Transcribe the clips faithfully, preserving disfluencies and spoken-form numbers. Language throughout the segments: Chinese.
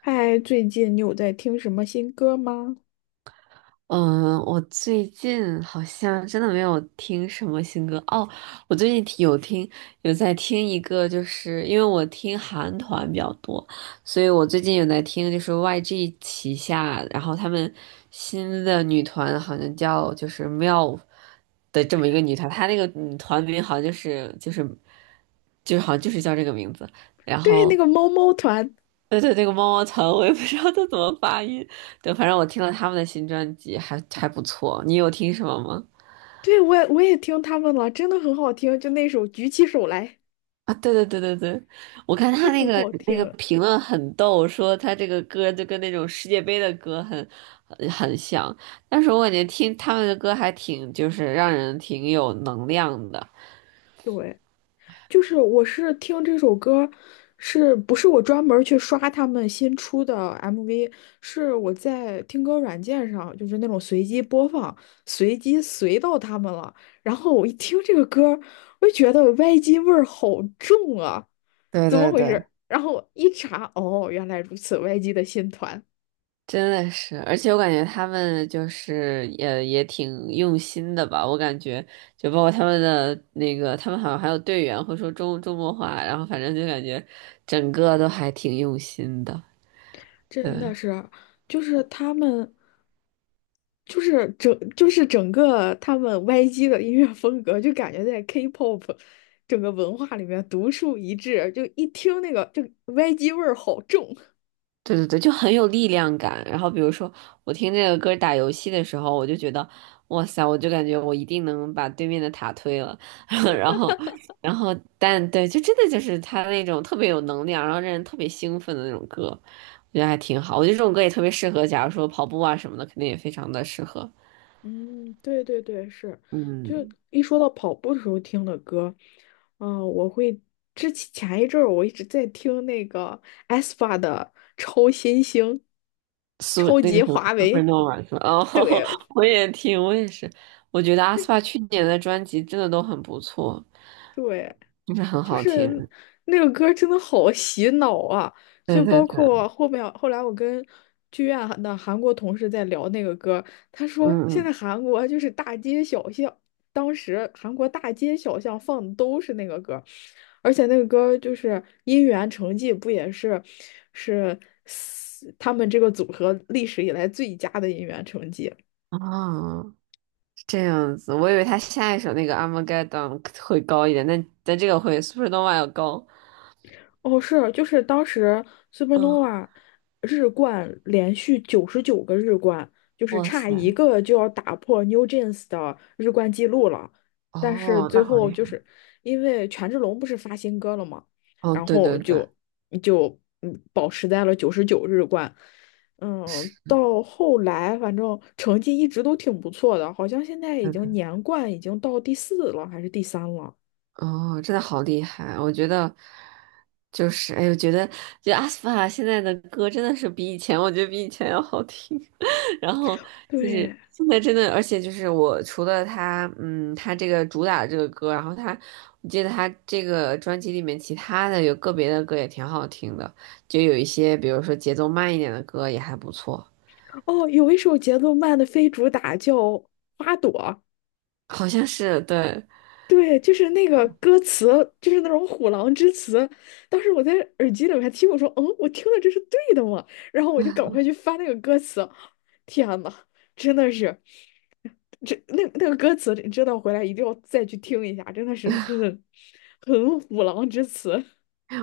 嗨，最近你有在听什么新歌吗？嗯，我最近好像真的没有听什么新歌哦。我最近听有听有在听一个，就是因为我听韩团比较多，所以我最近有在听，就是 Y G 旗下，然后他们新的女团好像叫就是 m i l F 的这么一个女团，她那个女团名好像就是就是就是好像就是叫这个名字，然对，后。那个猫猫团，对对，那个猫猫糖，我也不知道它怎么发音。对，反正我听了他们的新专辑还还不错。你有听什么吗？对，我也我也听他们了，真的很好听，就那首《举起手来》，啊，对对对对对，我看真的他那很个好那个听。评论很逗，说他这个歌就跟那种世界杯的歌很很很像，但是我感觉听他们的歌还挺就是让人挺有能量的。对，就是我是听这首歌，是不是我专门儿去刷他们新出的 M V？是我在听歌软件上，就是那种随机播放，随机随到他们了。然后我一听这个歌儿我就觉得 Y G 味儿好重啊。对怎么对回对，事？然后我一查，哦，原来如此，Y G 的新团真的是，而且我感觉他们就是也也挺用心的吧，我感觉就包括他们的那个，他们好像还有队员会说中中国话，然后反正就感觉整个都还挺用心的，真对。的是，就是他们，就是整，就是整个他们 Y G 的音乐风格，就感觉在 K-pop 整个文化里面独树一帜，就一听那个，就 Y G 味儿好重。对对对，就很有力量感。然后比如说，我听这个歌打游戏的时候，我就觉得，哇塞，我就感觉我一定能把对面的塔推了。然后，然后，但对，就真的就是他那种特别有能量，然后让人特别兴奋的那种歌，我觉得还挺好。我觉得这种歌也特别适合，假如说跑步啊什么的，肯定也非常的适合。嗯，对对对，是，就嗯，一说到跑步的时候听的歌，嗯、我会之前前一阵儿我一直在听那个 aespa 的《超新星》，苏超那个级什么 华为，Supernova 是吧？哦，对，我也听，我也是。我觉得 阿那斯帕去年的专辑真的都很不错，对，就是很好听。那个歌真的好洗脑啊！就对对包对，括后面后来我跟剧院的韩国同事在聊那个歌，他说嗯现在嗯，韩国就是大街小巷，当时韩国大街小巷放的都是那个歌，而且那个歌就是《音源成绩》，不也是是他们这个组合历史以来最佳的音源成绩。哦，是这样子，我以为他下一首那个《Armageddon》会高一点，但但这个会《Supernova》要高。哦，是，就是当时 嗯，Supernova 日冠连续九十九个日冠，就是哇差一塞，个就要打破 New Jeans 的日冠记录了。但是哦，最那好后厉害。就是因为权志龙不是发新歌了嘛，哦，然对后对对，就就嗯保持在了九十九日冠。嗯，是，到后来反正成绩一直都挺不错的，好像现在已那经个。年冠已经到第四了还是第三了。哦，真的好厉害！我觉得就是，哎，我觉得就阿斯帕现在的歌真的是比以前，我觉得比以前要好听。然后就是对。现在真的，而且就是我除了他，嗯，他这个主打的这个歌，然后他，我记得他这个专辑里面其他的有个别的歌也挺好听的，就有一些比如说节奏慢一点的歌也还不错，哦，有一首节奏慢的非主打叫《花朵》，好像是对。对，就是那个歌词，就是那种虎狼之词。当时我在耳机里面还听，我说：“嗯，我听的这是对的吗？”然后我就赶快去翻那个歌词。天呐，真的是，这那那个歌词，你知道回来一定要再去听一下，真的是很很虎狼之词。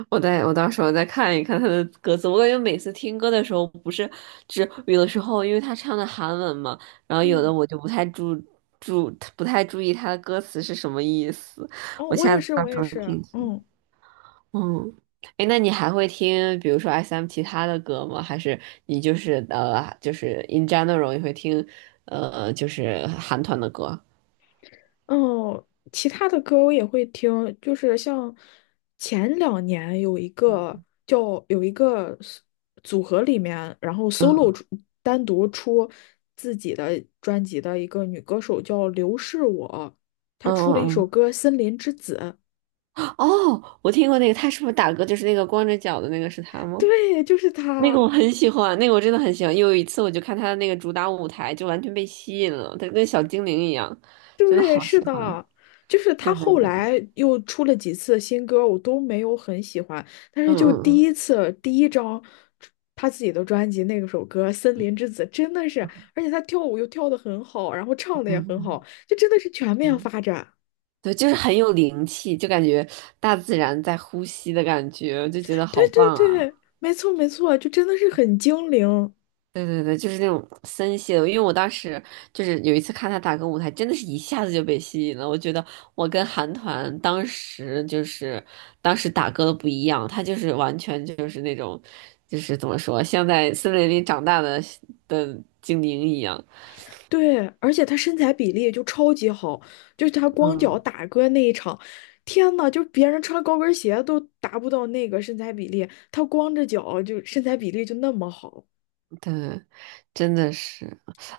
我再我到时候再看一看他的歌词，我感觉每次听歌的时候，不是只有的时候，因为他唱的韩文嘛，然后有的嗯，我就不太注注不太注意他的歌词是什么意思，哦，我我下也次是，到我时也候是，听听。嗯。嗯，哎，那你还会听比如说 S M 其他的歌吗？还是你就是呃就是 in general 也会听呃就是韩团的歌？哦，其他的歌我也会听，就是像前两年有一个嗯，叫有一个 s- 组合里面，然后 solo 嗯出单独出自己的专辑的一个女歌手叫刘是我，她嗯出了一首嗯歌《森林之子》，嗯，哦，我听过那个，他是不是打歌就是那个光着脚的那个是他吗？对，就是那个她。我很喜欢，那个我真的很喜欢。有一次我就看他的那个主打舞台，就完全被吸引了，他跟小精灵一样，真的对，好喜是欢。的，就是他对对后对，来又出了几次新歌，我都没有很喜欢，但是嗯就第嗯一次第一张他自己的专辑那个首歌《森林之子》，真的是，而且他跳舞又跳得很好，然后唱嗯的也很嗯好，就真的是全面嗯，发展。对，就是很有灵气，就感觉大自然在呼吸的感觉，我就觉得对好对棒。啊。对，没错没错，就真的是很精灵。对对对，就是那种森系的，因为我当时就是有一次看他打歌舞台，真的是一下子就被吸引了。我觉得我跟韩团当时就是当时打歌的不一样，他就是完全就是那种，就是怎么说，像在森林里长大的的精灵一样。对，而且他身材比例就超级好，就是他光脚嗯，打歌那一场，天呐，就是别人穿高跟鞋都达不到那个身材比例，他光着脚就身材比例就那么好。对，真的是，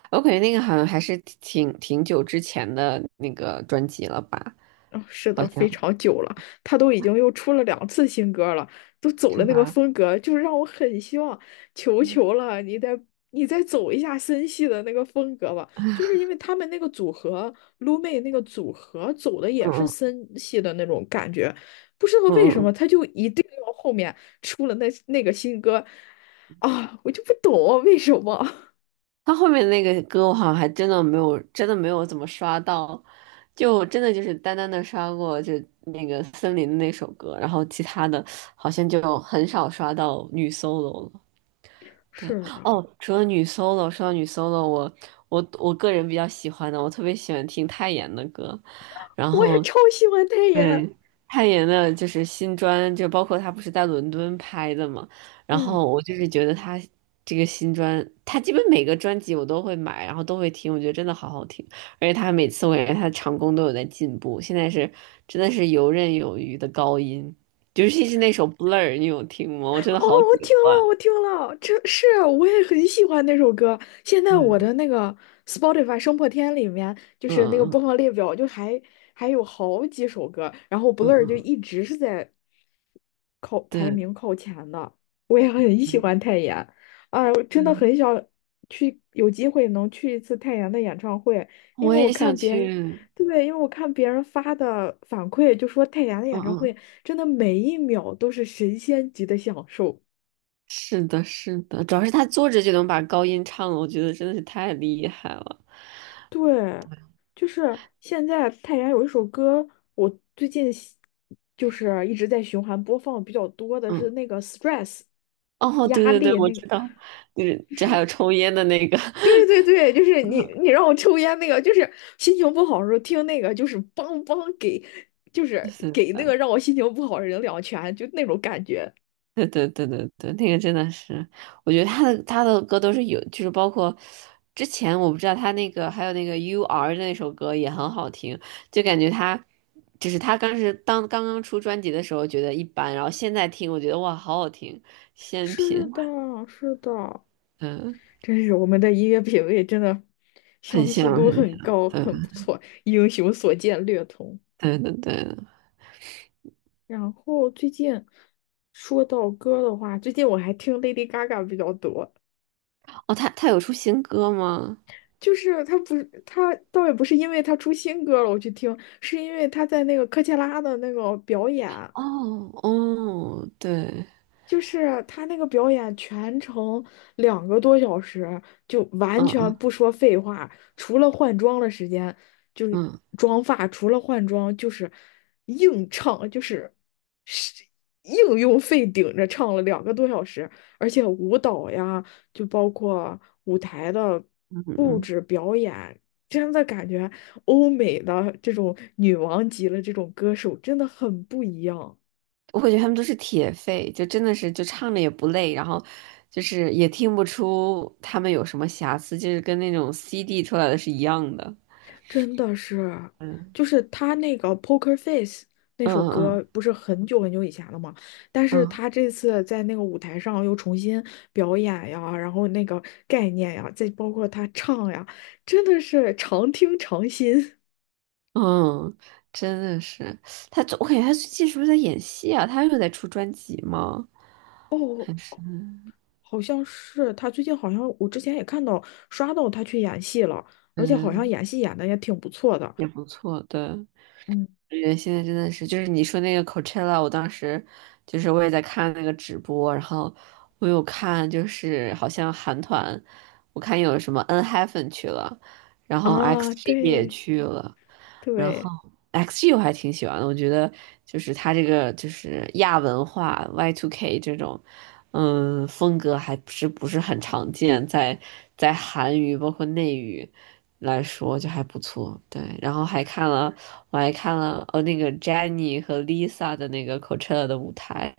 我感觉那个好像还是挺挺久之前的那个专辑了吧，嗯，是好的，非像常久了，他都已经又出了两次新歌了，都走是了那个吧？风格，就是让我很希望，求嗯求了，你再你再走一下森系的那个风格吧，就是因为他们那个组合撸妹那个组合走的也是嗯森系的那种感觉，不知道嗯为嗯什么嗯。他就一定要后面出了那那个新歌，啊，我就不懂啊为什么。他后面那个歌我好像还真的没有，真的没有怎么刷到，就真的就是单单的刷过就那个森林的那首歌，然后其他的好像就很少刷到女 solo 了。对，是的，哦，除了女 solo,说到女 solo,我我我个人比较喜欢的，我特别喜欢听泰妍的歌，然我也后超喜欢泰妍，对，泰妍的就是新专，就包括他不是在伦敦拍的嘛，然嗯。后我就是觉得他这个新专，他基本每个专辑我都会买，然后都会听，我觉得真的好好听，而且他每次我感觉她的唱功都有在进步，现在是真的是游刃有余的高音，尤其是那首《Blur》,你有听吗？我真的哦，好我喜听了，欢。我听了，这是我也很喜欢那首歌。现在我嗯的那个 Spotify 生破天里面，就嗯是那个播嗯放列表，就还还有好几首歌，然后 嗯 Blur 就嗯，一直是在靠排对，名靠前的。我也很喜嗯欢泰妍，啊，我真的嗯，很想去，有机会能去一次泰妍的演唱会，因我为我也想看别人，去，对，因为我看别人发的反馈，就说泰妍的嗯演唱会嗯。真的每一秒都是神仙级的享受。是的，是的，主要是他坐着就能把高音唱了，我觉得真的是太厉害了。对，就是现在太原有一首歌，我最近喜就是一直在循环播放比较多的是嗯，那个 stress 哦，对压对对，力我那个，知道，就是就这还是有抽烟的那个，对对对，就是 你嗯你让我抽烟那个，就是心情不好的时候听那个，就是梆梆给，就是是给那的，个让我心情不好的人两拳，就那种感觉。对对对对对，那个真的是，我觉得他的他的歌都是有，就是包括之前我不知道他那个还有那个 U R 的那首歌也很好听，就感觉他就是他当时当刚刚出专辑的时候觉得一般，然后现在听我觉得哇好好听，仙品，是的，是的，嗯，真是我们的音乐品味真的很相似像度很很像。高，对。很不错，英雄所见略同。对对对，然后最近说到歌的话，最近我还听 Lady Gaga 比较多。哦，他他有出新歌吗？就是她不是她倒也不是因为她出新歌了我去听，是因为她在那个科切拉的那个表演。哦哦，对，就是他那个表演全程两个多小时，就完嗯全嗯不说废话，除了换装的时间，就是嗯妆发，除了换装就是硬唱，就是是硬用肺顶着唱了两个多小时，而且舞蹈呀，就包括舞台的嗯布嗯，置表演，真的感觉欧美的这种女王级的这种歌手真的很不一样。我感觉他们都是铁肺，就真的是就唱着也不累，然后就是也听不出他们有什么瑕疵，就是跟那种 C D 出来的是一样的。真的是，嗯就是他那个《Poker Face》那嗯首嗯歌，不是很久很久以前了吗？但是嗯他这次在那个舞台上又重新表演呀，然后那个概念呀，再包括他唱呀，真的是常听常新。嗯，真的是他，我感觉他最近是不是在演戏啊？他又在出专辑吗？还是好像是他最近好像我之前也看到刷到他去演戏了，而对且对好对，像演戏演的也挺不错的。也不错，对。嗯，感觉现在真的是，就是你说那个 Coachella,我当时就是我也在看那个直播，然后我有看，就是好像韩团，我看有什么 n h y p e n 去了，然后 啊，X G 也对去了，然后 对，X G 我还挺喜欢的，我觉得就是他这个就是亚文化 Y two K 这种，嗯，风格还是不是很常见，在在韩语包括内语来说就还不错。对，然后还看了，我还看了呃那个 Jennie 和 Lisa 的那个 Coachella 的舞台，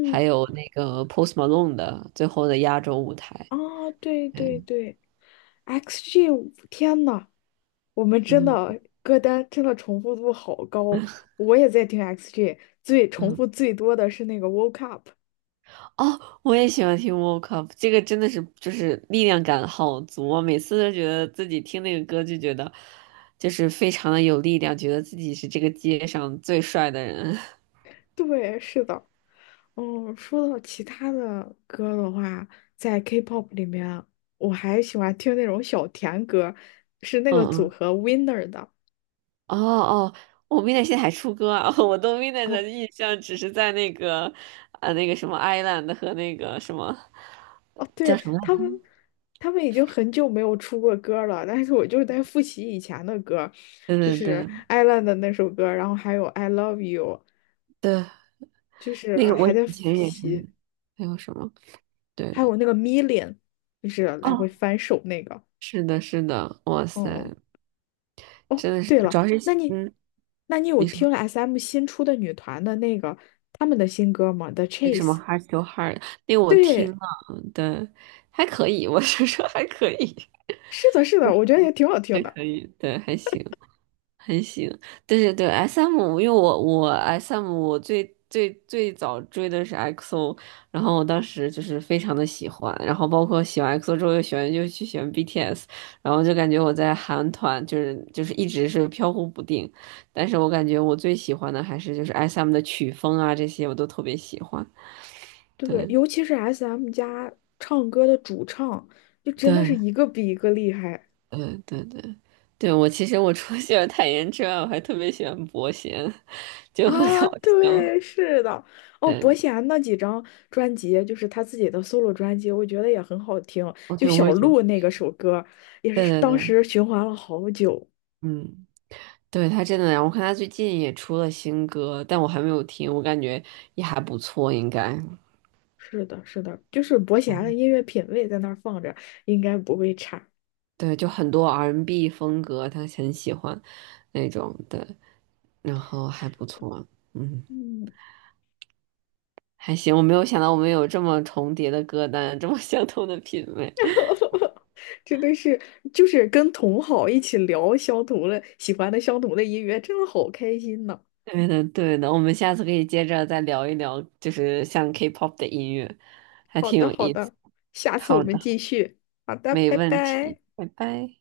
还有那个 Post Malone 的最后的压轴舞台。啊，对对对，对，X G，天呐，我们真嗯的歌单真的重复度好高，我也在听 X G，最重嗯。复最多的是那个 Woke Up。哦，我也喜欢听 Woke Up,这个真的是就是力量感好足啊！每次都觉得自己听那个歌就觉得，就是非常的有力量，觉得自己是这个街上最帅的人。对，是的。嗯，说到其他的歌的话，在 K-pop 里面，我还喜欢听那种小甜歌，是那嗯个组嗯，合 Winner 的。哦哦，我 m i d n i g 现在还出歌啊！我对 m i d n i g 哦的印象只是在那个呃那个什么 Island 和那个什么哦，叫对，什么来他着？们，他们已经很久没有出过歌了，但是我就是在复习以前的歌，对就对是对《Island》的那首歌，然后还有《I Love You》，对，就是那个我还以在复前也习，是，还有什么？还有对，那个《Million》，就是来回哦，翻手那个。是的，是的，哇哦，塞！真的是，对了，主要是那你，嗯，那你有你说听 S M 新出的女团的那个他们的新歌吗？The 为什么 Chase。hard to hard?那个我听对，了，对，还可以，我是说还可以，是的，是的，我觉得也挺好听还的。可以，对，还行。很行，对对对，S M,因为我我 S M 我最最最早追的是 x o 然后我当时就是非常的喜欢，然后包括喜欢 x o 之后又喜欢又去喜欢 B T S,然后就感觉我在韩团就是就是一直是飘忽不定，但是我感觉我最喜欢的还是就是 S M 的曲风啊这些我都特别喜欢，对，对尤其是 S M 家唱歌的主唱，就真的是对一个比一个厉害对对对，对我其实我除了喜欢泰妍之外，我还特别喜欢伯贤，就很搞啊！笑。对，是的，哦，对，伯贤那几张专辑，就是他自己的 solo 专辑，我觉得也很好听。我就对我小也觉得。鹿那个首歌，也对是对当对，时循环了好久。嗯，对，他真的，我看他最近也出了新歌，但我还没有听，我感觉也还不错，应该。是的，是的，就是伯贤的音乐品味在那儿放着，应该不会差。对，就很多 R and B n 风格，他很喜欢那种的，然后还不错，嗯，嗯，还行。我没有想到我们有这么重叠的歌单，这么相同的品味。真的是，就是跟同好一起聊相同的、喜欢的相同的音乐，真的好开心呐！对的，对的，我们下次可以接着再聊一聊，就是像 K-pop 的音乐，还好挺的，有好意思。的，下次我好的，们继续。好的，没拜问题，拜。拜拜。